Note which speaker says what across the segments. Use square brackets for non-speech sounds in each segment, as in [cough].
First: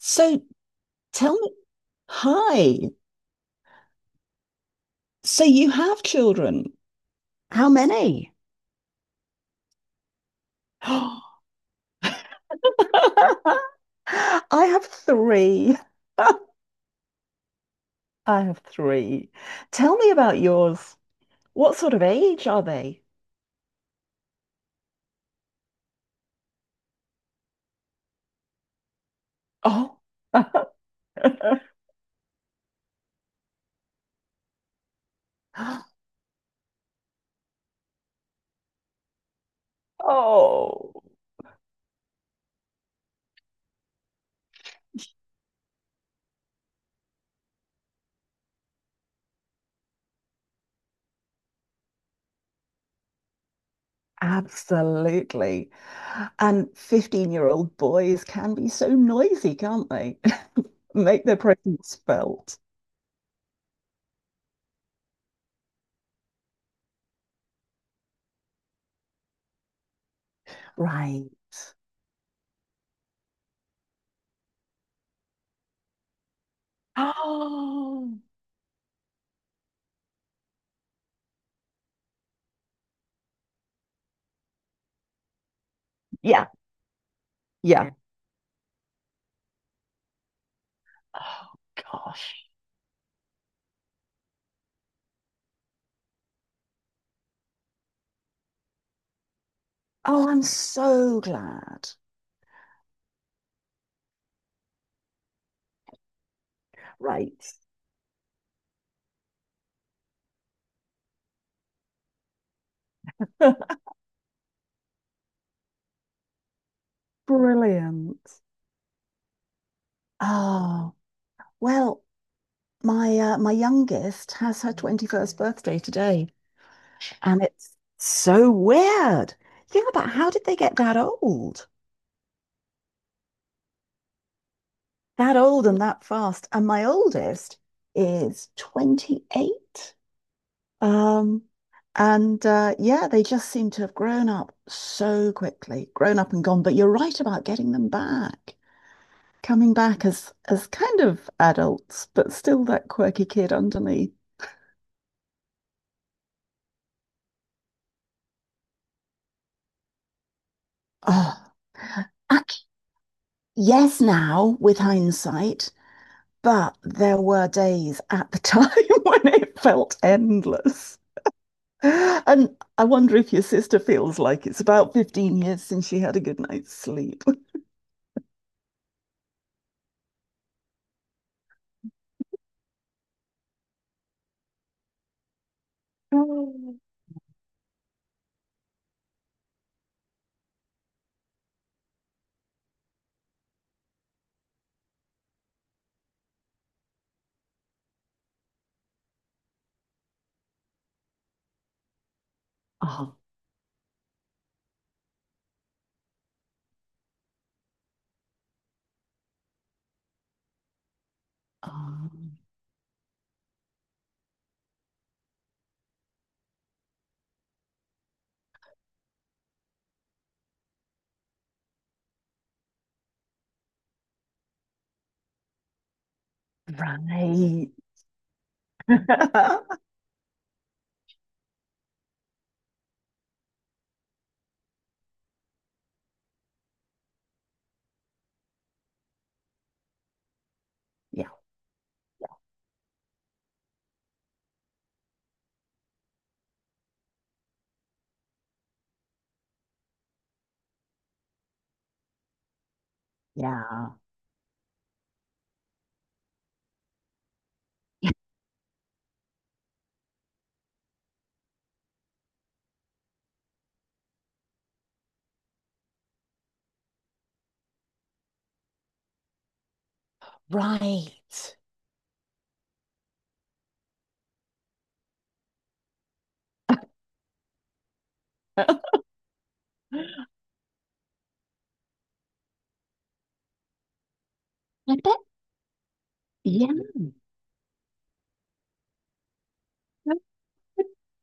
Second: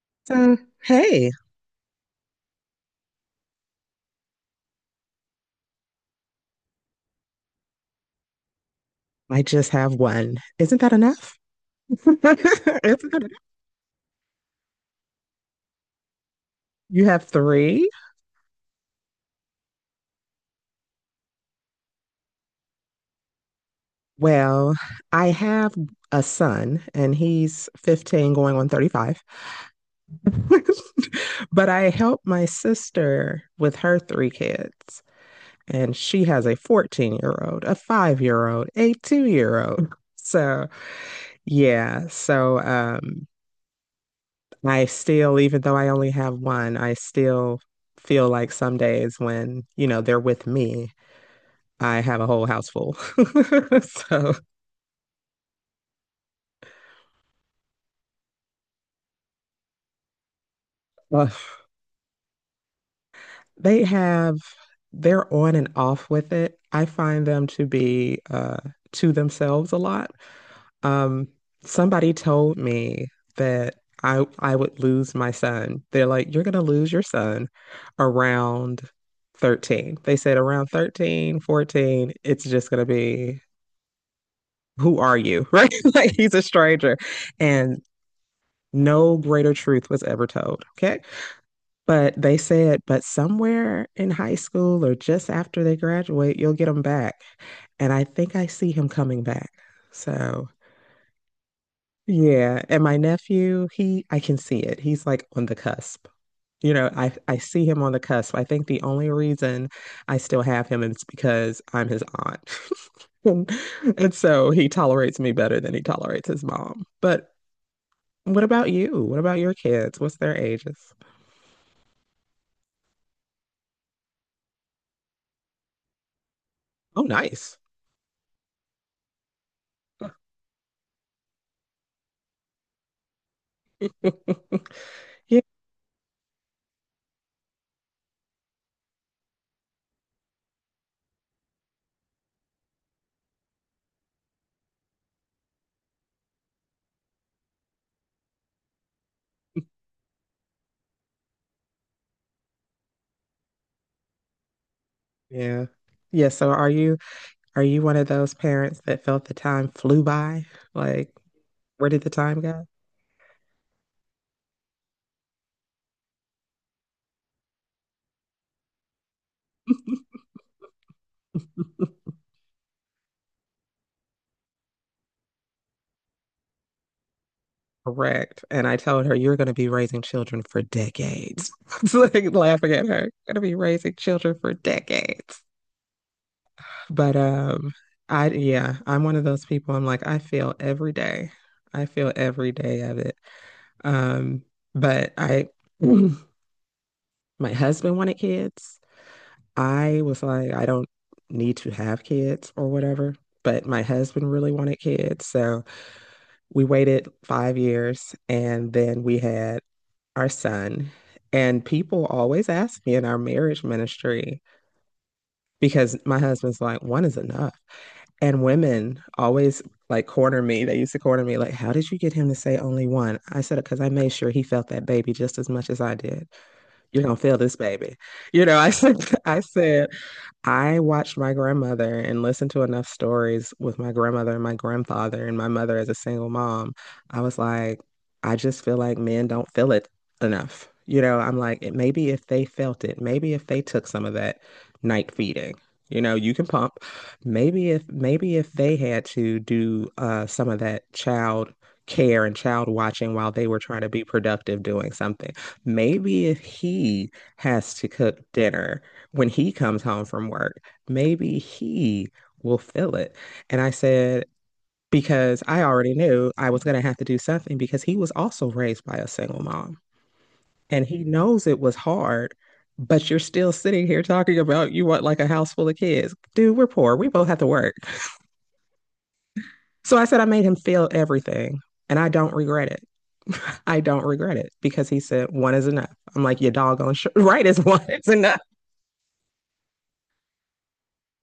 Speaker 1: So
Speaker 2: So, hey,
Speaker 1: tell me, hi. So you have children? How many?
Speaker 2: I just have one. Isn't
Speaker 1: [gasps]
Speaker 2: that enough? [laughs] Isn't that enough?
Speaker 1: [laughs] I have three. [laughs]
Speaker 2: You have three?
Speaker 1: I have three. Tell me about yours. What sort of age are they?
Speaker 2: Well, I have a son and he's 15 going on 35.
Speaker 1: Oh. [laughs]
Speaker 2: [laughs] But I help my sister with her three kids, and she has a 14-year-old, a 5 year old, a 2 year old. So,
Speaker 1: Oh,
Speaker 2: yeah. So, I still, even though I only have one, I still feel like some days when, you know, they're with me, I have a whole house full. [laughs] So,
Speaker 1: absolutely. And 15-year-old boys can be so noisy, can't they? [laughs] Make
Speaker 2: uh,
Speaker 1: their presence felt.
Speaker 2: they have, they're on and off with it. I find them to be to themselves a lot.
Speaker 1: Right.
Speaker 2: Um,
Speaker 1: [gasps]
Speaker 2: Somebody told me that I would lose my son. They're like, you're gonna lose your son
Speaker 1: Oh.
Speaker 2: around 13. They said around 13, 14. It's just gonna be who are you? Right? [laughs] Like he's a
Speaker 1: Yeah,
Speaker 2: stranger. And
Speaker 1: yeah.
Speaker 2: no greater truth was ever told. Okay.
Speaker 1: Oh,
Speaker 2: But
Speaker 1: gosh.
Speaker 2: they said, but somewhere in high school or just after they graduate, you'll get him back. And I think I see him coming back.
Speaker 1: Oh, I'm
Speaker 2: So,
Speaker 1: so glad.
Speaker 2: yeah. And my nephew, he, I can see it. He's like on the cusp. I
Speaker 1: Right.
Speaker 2: see him on the cusp. I think the only reason I still have him is because I'm his aunt.
Speaker 1: [laughs]
Speaker 2: [laughs] And so he tolerates me better than he tolerates his mom. But
Speaker 1: Brilliant.
Speaker 2: what about you? What about your kids? What's their ages?
Speaker 1: Oh, well, my my youngest has her 21st birthday today,
Speaker 2: Oh,
Speaker 1: and
Speaker 2: nice.
Speaker 1: it's so weird. Think about how did they get that old?
Speaker 2: [laughs]
Speaker 1: That
Speaker 2: Yeah.
Speaker 1: old and that fast. And my oldest is 28. Um, and Yeah, they just seem to have grown up so quickly, grown up and gone. But you're right about getting them back, coming back as kind of adults, but still that quirky kid underneath.
Speaker 2: Yeah. Yeah. So are you, are you one of those parents that felt the time flew by? Like,
Speaker 1: Oh,
Speaker 2: where did the time
Speaker 1: ac-
Speaker 2: go?
Speaker 1: yes, now with hindsight, but there were days at the time [laughs] when it felt endless.
Speaker 2: [laughs]
Speaker 1: And I wonder if your sister feels like it's about 15 years since she had a good night's sleep. [laughs]
Speaker 2: Correct. And I told her, you're going to be raising children for decades. [laughs] It's like laughing at her. Going to be raising children for decades.
Speaker 1: Oh,
Speaker 2: But I yeah, I'm one of those people. I'm like, I feel every day. I feel every day of it. Um, but I, [clears throat] my husband wanted kids. I was like, I don't need to have kids or whatever. But my husband really wanted kids, so we waited 5 years, and then we had our son. And people
Speaker 1: oh.
Speaker 2: always ask me in our marriage ministry because my husband's like, one is enough. And women always like corner me. They used to corner me like, "How did you get him to say only one?" I said it because I made sure he felt that baby just as much as I did. You're gonna feel this
Speaker 1: Right.
Speaker 2: baby, you know. I said, [laughs] I said,
Speaker 1: [laughs]
Speaker 2: I watched my grandmother and listened to enough stories with my grandmother and my grandfather and my mother as a single mom. I was like, I just feel like men don't feel it enough. You know,
Speaker 1: Yeah.
Speaker 2: I'm like, it, maybe if they felt it, maybe if they took some of that night feeding, you know, you can pump. Maybe if they had to do some of that child care and child watching while they were trying to
Speaker 1: Yeah.
Speaker 2: be productive doing something. Maybe if he has to
Speaker 1: Yeah.
Speaker 2: cook dinner when he comes home from work, maybe he will feel it. And I said, because I already knew I was going to have to do something because he was also raised by a single mom and he
Speaker 1: Right.
Speaker 2: knows it was hard, but you're still sitting here talking about you want like a house full of kids. Dude, we're poor. We both have to work.
Speaker 1: [laughs] I
Speaker 2: So I said, I made him feel everything and I don't regret it. [laughs] I don't regret it because he
Speaker 1: bet.
Speaker 2: said one is enough. I'm like, your
Speaker 1: Yeah.
Speaker 2: doggone sh- [laughs] right is one is enough.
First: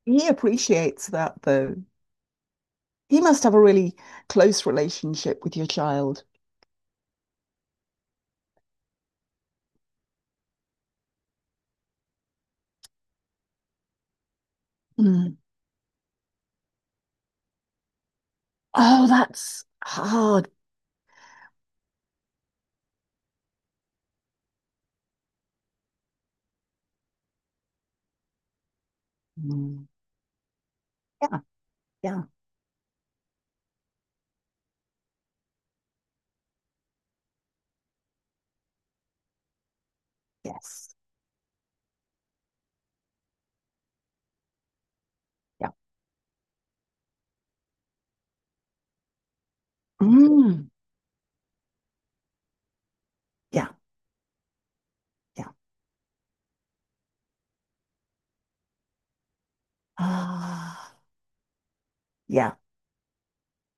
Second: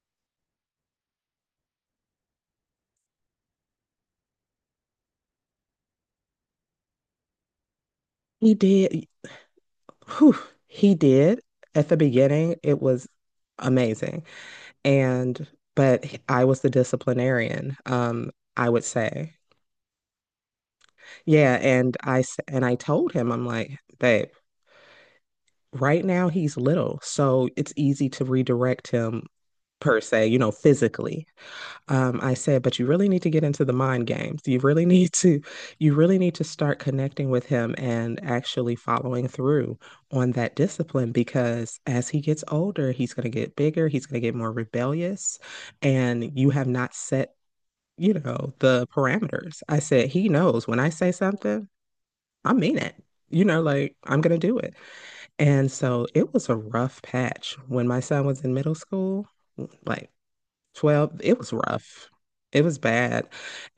Speaker 1: He appreciates that, though. He must have a really close relationship with your child.
Speaker 2: He did. Whew, he did. At the beginning, it was amazing.
Speaker 1: Mm.
Speaker 2: And but he- I was the disciplinarian, I would
Speaker 1: Oh,
Speaker 2: say.
Speaker 1: that's hard.
Speaker 2: Yeah, and I s- and I told him, I'm like, babe, right now he's little, so it's easy to redirect him
Speaker 1: Mm.
Speaker 2: per se, you know, physically.
Speaker 1: Yeah. Yeah.
Speaker 2: I said, but you really need to get into the mind games. You really [laughs] need to, you really need to start connecting with him and actually following through on that
Speaker 1: Yes.
Speaker 2: discipline because as he gets older, he's going to get bigger, he's going to get more rebellious,
Speaker 1: Yeah.
Speaker 2: and you have not set, you know, the parameters. I said, he knows
Speaker 1: Mm.
Speaker 2: when I say something, I mean it. You know,
Speaker 1: Yeah.
Speaker 2: like I'm going to do it.
Speaker 1: Yeah.
Speaker 2: And so it was a rough patch when my son was in middle school. Like
Speaker 1: Ah.
Speaker 2: 12 it was rough,
Speaker 1: Yeah.
Speaker 2: it was bad,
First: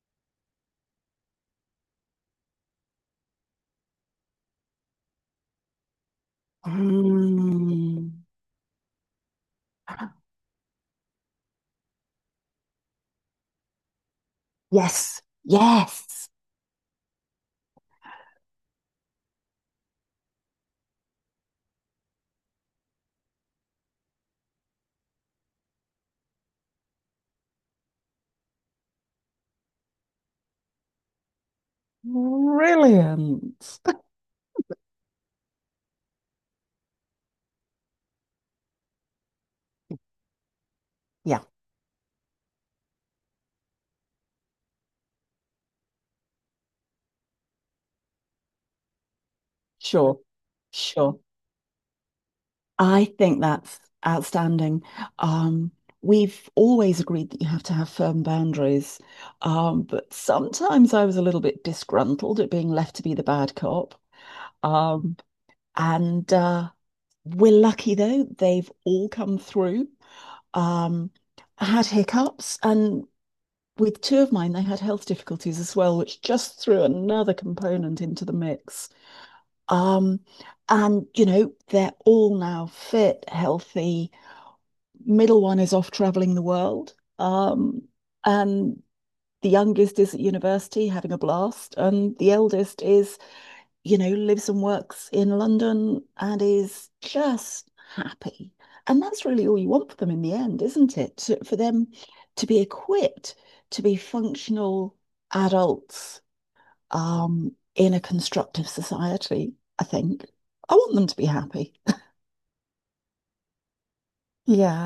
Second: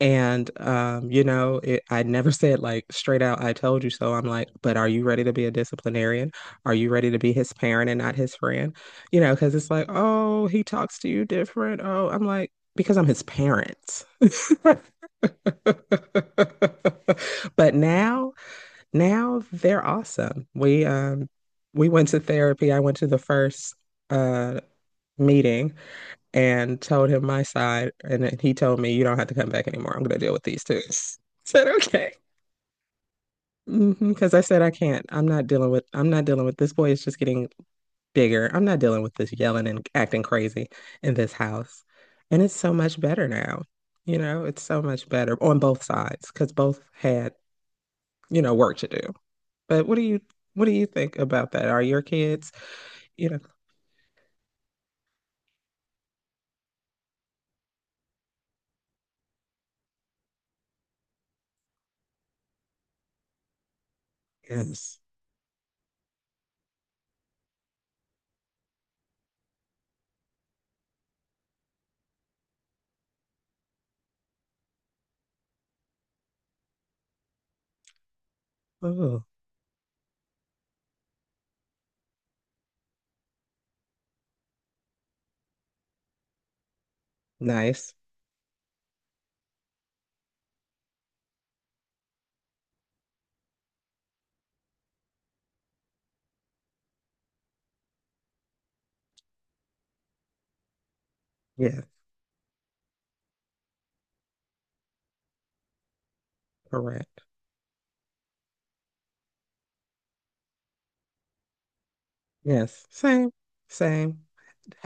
Speaker 2: and you know it, I never [laughs] said like straight out I told you so. I'm like, but are you ready to be a disciplinarian, are you ready to be his parent and not
Speaker 1: Mm.
Speaker 2: his friend, you know, because it's like
Speaker 1: [gasps]
Speaker 2: oh he talks to you different. Oh, I'm like because I'm his parent. [laughs]
Speaker 1: Yes. Yes.
Speaker 2: But now, now they're awesome. We we went to therapy. I went to the first uh meeting and told him my side. And then he told me, you don't have to come back anymore. I'm going to deal with these two. [laughs] I said, okay.
Speaker 1: Brilliant. [laughs]
Speaker 2: Because I said, I can't. I'm not dealing with this boy. Is just getting bigger. I'm not dealing with this yelling and acting crazy in this
Speaker 1: Yeah.
Speaker 2: house. And it's so much better now. You know, it's so much better on both sides because both had, you know, work to do. But
Speaker 1: Sure.
Speaker 2: what do you think
Speaker 1: Sure.
Speaker 2: about that? Are your kids,
Speaker 1: I
Speaker 2: you know,
Speaker 1: think that's outstanding. Um, we've always agreed that you have to have firm boundaries, but sometimes I was a little bit disgruntled at being left to be the bad cop.
Speaker 2: yes.
Speaker 1: Um, and We're lucky though, they've all come through. Um, I had hiccups, and with two of mine, they had health difficulties as well, which just threw another component into the mix.
Speaker 2: Oh,
Speaker 1: Um, and, you know, they're all now fit, healthy. Middle one is off traveling the world. Um,
Speaker 2: nice.
Speaker 1: and the youngest is at university having a blast. And the eldest, is, you know, lives and works in London and is just happy. And that's really all you want for them in the end, isn't it? For
Speaker 2: Yes,
Speaker 1: them to be equipped to be functional adults
Speaker 2: correct.
Speaker 1: in a constructive society, I think. I want them to be happy.
Speaker 2: Yes, same, same.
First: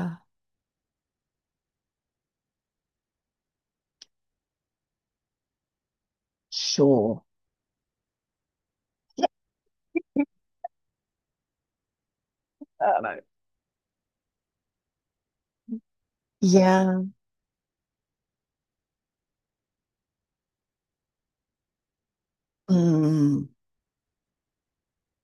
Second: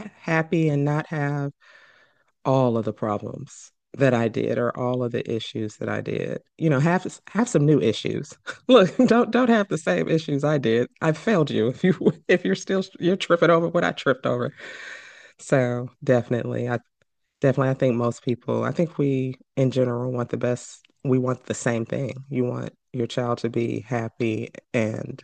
Speaker 2: H- Happy and not have all of the problems that I did or all of the issues that I did. You know, have
Speaker 1: sure.
Speaker 2: have some new issues. [laughs] Look, don't have the same
Speaker 1: [laughs] I
Speaker 2: issues I did. I failed you if you [laughs] if you're still
Speaker 1: don't
Speaker 2: you're
Speaker 1: know.
Speaker 2: tripping over what I tripped over. So
Speaker 1: Yeah.
Speaker 2: definitely I think most people, I think we in general want the best. We want the same thing. You want your child
Speaker 1: Mm,
Speaker 2: to be happy and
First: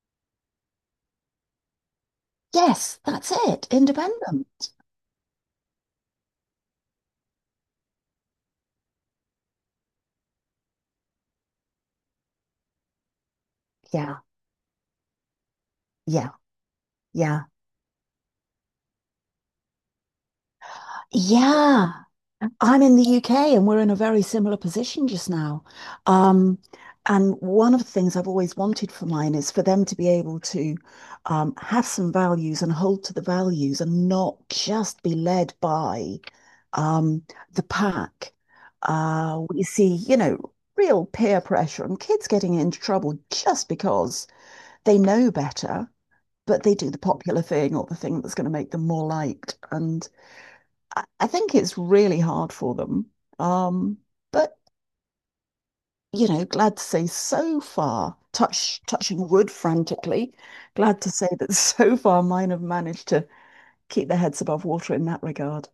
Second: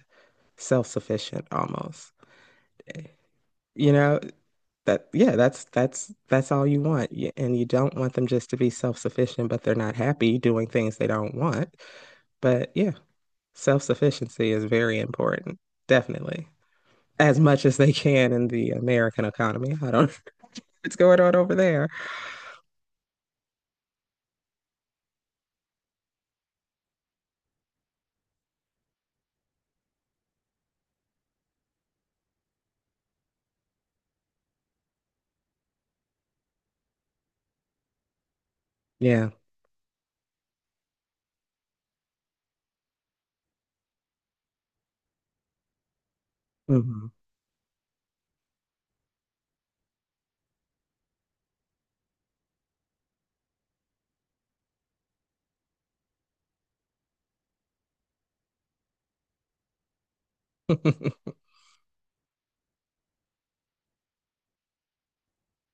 Speaker 2: self-sufficient almost.
Speaker 1: yes, that's it.
Speaker 2: You know,
Speaker 1: Independent.
Speaker 2: that yeah, that's all you want. Y- And you don't want them just to be self-sufficient, but they're not happy doing things they don't want. But yeah,
Speaker 1: Yeah,
Speaker 2: self-sufficiency is very important.
Speaker 1: yeah,
Speaker 2: Definitely. As
Speaker 1: yeah.
Speaker 2: much as they can in the American economy. I don't [laughs] know what's going on over there.
Speaker 1: Yeah. I'm in the UK and we're in a very similar position just now. Um, and one of the things I've always wanted for mine is for them to be able to have some values and hold to the values and not just be led by um, the pack.
Speaker 2: Yeah.
Speaker 1: We see, you know, real peer pressure and kids getting into trouble just because they know better but they do the
Speaker 2: Hmm.
Speaker 1: popular thing or the thing that's going to make them more liked. And I think it's really hard for them. Um, but you know, glad to say so far, touching wood frantically, glad to say
Speaker 2: [laughs]
Speaker 1: that [laughs] so far mine have managed to keep their heads above water in that regard.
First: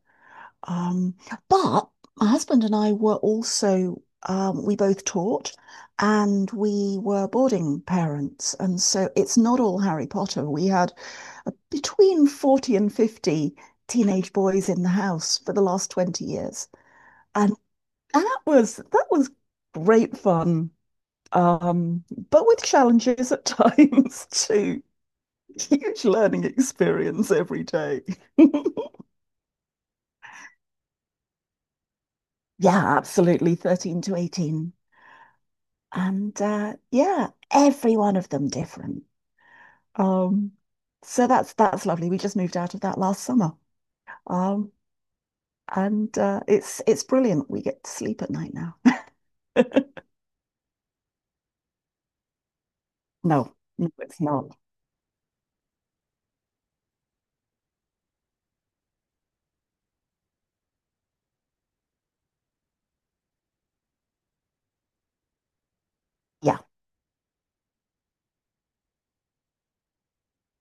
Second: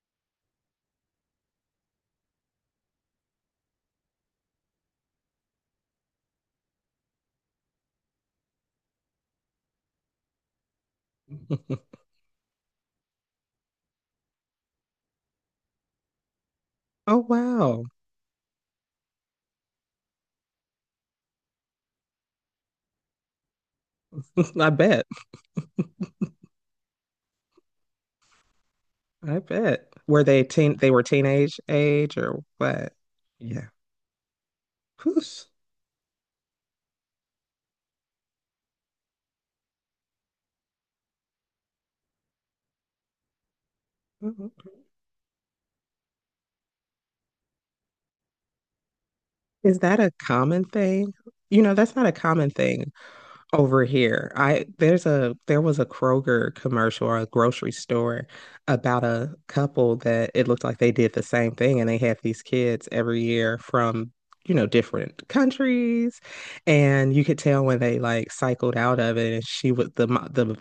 Speaker 1: Um, but my husband and I were also, we both taught and we were boarding parents. And so it's not all Harry Potter. We had
Speaker 2: [laughs]
Speaker 1: between 40 and 50 teenage boys in the house for the last 20 years.
Speaker 2: Oh
Speaker 1: And
Speaker 2: wow.
Speaker 1: that was great fun. Um, but with challenges at [laughs] times
Speaker 2: [laughs] I
Speaker 1: too.
Speaker 2: bet.
Speaker 1: Huge learning experience every day.
Speaker 2: I bet. Were they were teenage age or
Speaker 1: [laughs]
Speaker 2: what?
Speaker 1: Yeah, absolutely.
Speaker 2: Yeah.
Speaker 1: 13 to 18.
Speaker 2: Who's,
Speaker 1: And yeah, every one of them different. Um, so that's lovely. We just moved out of that last summer. Um, and It's brilliant. We get to sleep at night now. [laughs]
Speaker 2: is that a common thing? You know, that's not a common thing
Speaker 1: No,
Speaker 2: over
Speaker 1: no, it's
Speaker 2: here.
Speaker 1: not.
Speaker 2: I there's a there was a Kroger commercial or a grocery store about a couple that it looked like they did the same thing and they had these kids every year from, you know, different countries.
Speaker 1: Yeah.
Speaker 2: And you could tell when they like cycled out of it and she was the mo-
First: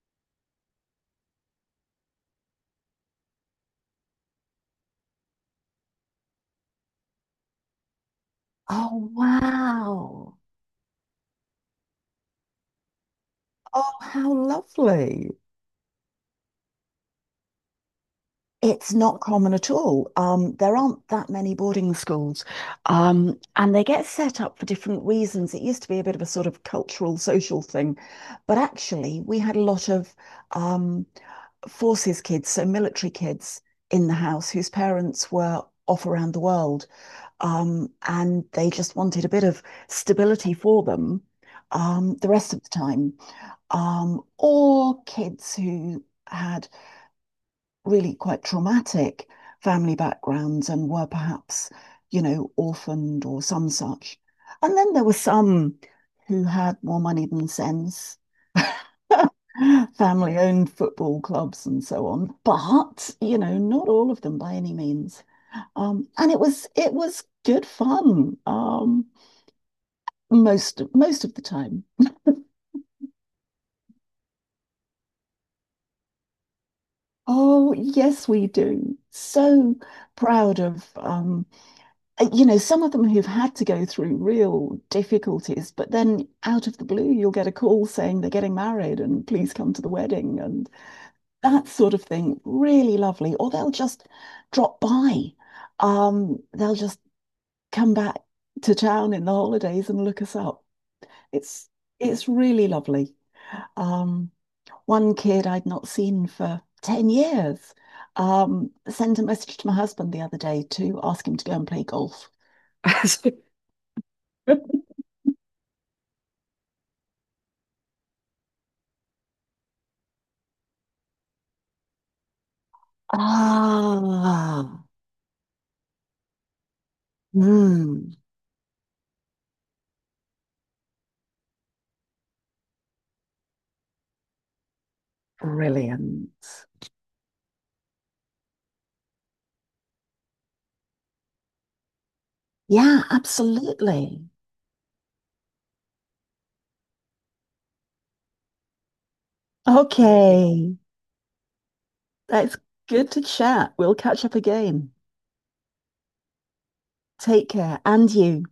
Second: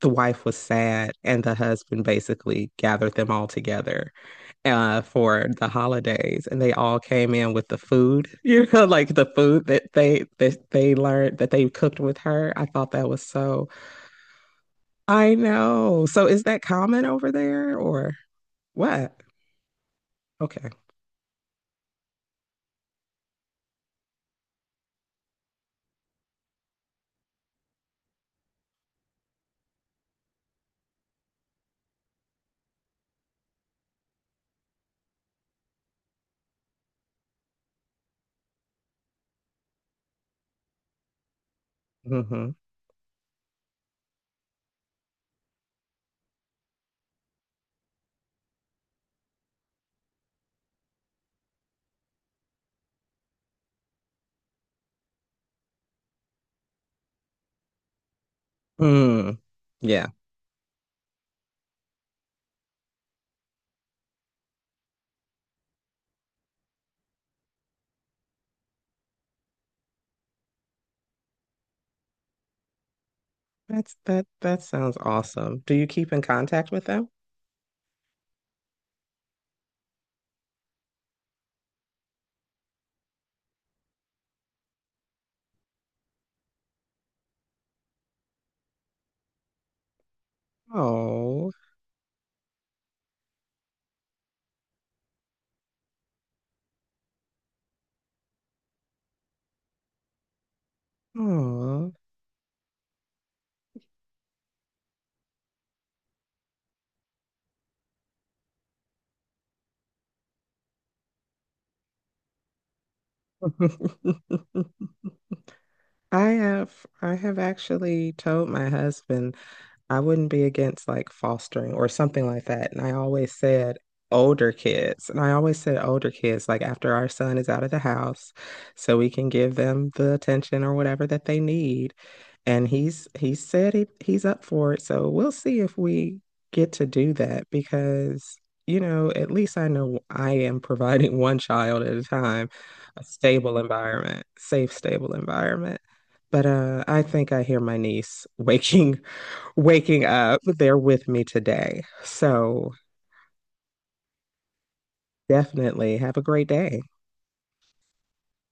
Speaker 2: the wife was sad, and the husband basically gathered them all together for the holidays, and they all came in with the food, [laughs] you know,
Speaker 1: Oh,
Speaker 2: like the food that they
Speaker 1: wow.
Speaker 2: that they learned that they cooked with her. I thought that was so.
Speaker 1: Oh, how lovely.
Speaker 2: I know. So is that common over there, or
Speaker 1: It's
Speaker 2: what?
Speaker 1: not common at all.
Speaker 2: Okay.
Speaker 1: There aren't that many boarding schools, and they get set up for different reasons. It used to be a bit of a sort of cultural, social thing, but actually, we had a lot of um, forces kids, so military kids in the house whose parents were off around the world, and they just wanted a bit of stability for them the
Speaker 2: Hmm.
Speaker 1: rest of the time. Or kids who had really quite traumatic family backgrounds and were perhaps, you know, orphaned or some such. And then there were some who had more money than sense,
Speaker 2: Mm.
Speaker 1: [laughs]
Speaker 2: Yeah.
Speaker 1: family owned football clubs and so on. But, you know, not all of them by any means. And it was good fun most of the time.
Speaker 2: That's that. That sounds awesome. Do you keep in contact with them?
Speaker 1: Oh, yes, we do. So proud of, you know, some of them who've had to go through real difficulties, but then out of the blue, you'll get a call saying they're getting married and please come to the wedding and
Speaker 2: Oh.
Speaker 1: that sort of thing. Really lovely. Or they'll just drop by. They'll just come back to town in the holidays and look us up. It's
Speaker 2: Oh.
Speaker 1: it's really lovely. Um, one kid I'd not seen for 10 years sent a message to my husband the other day to ask him to go and play golf. [laughs] So
Speaker 2: [laughs] I have actually told my husband, I wouldn't be against like fostering or something like that. And I always said older
Speaker 1: ah,
Speaker 2: kids. And I always said older kids, like after our son is out of the
Speaker 1: mm,
Speaker 2: house, so we can give them the attention or whatever that they need. And he said he's up for it. So we'll see if we
Speaker 1: brilliant.
Speaker 2: get to do that because, you know, at least I know I am providing [laughs] one child at a time
Speaker 1: Yeah,
Speaker 2: a stable
Speaker 1: absolutely.
Speaker 2: environment, safe, stable environment. But I think I hear my niece [laughs] waking up.
Speaker 1: Okay,
Speaker 2: They're with me today.
Speaker 1: that's
Speaker 2: So
Speaker 1: good to chat. We'll catch up again.
Speaker 2: definitely have a great day.
Speaker 1: Take care, and you.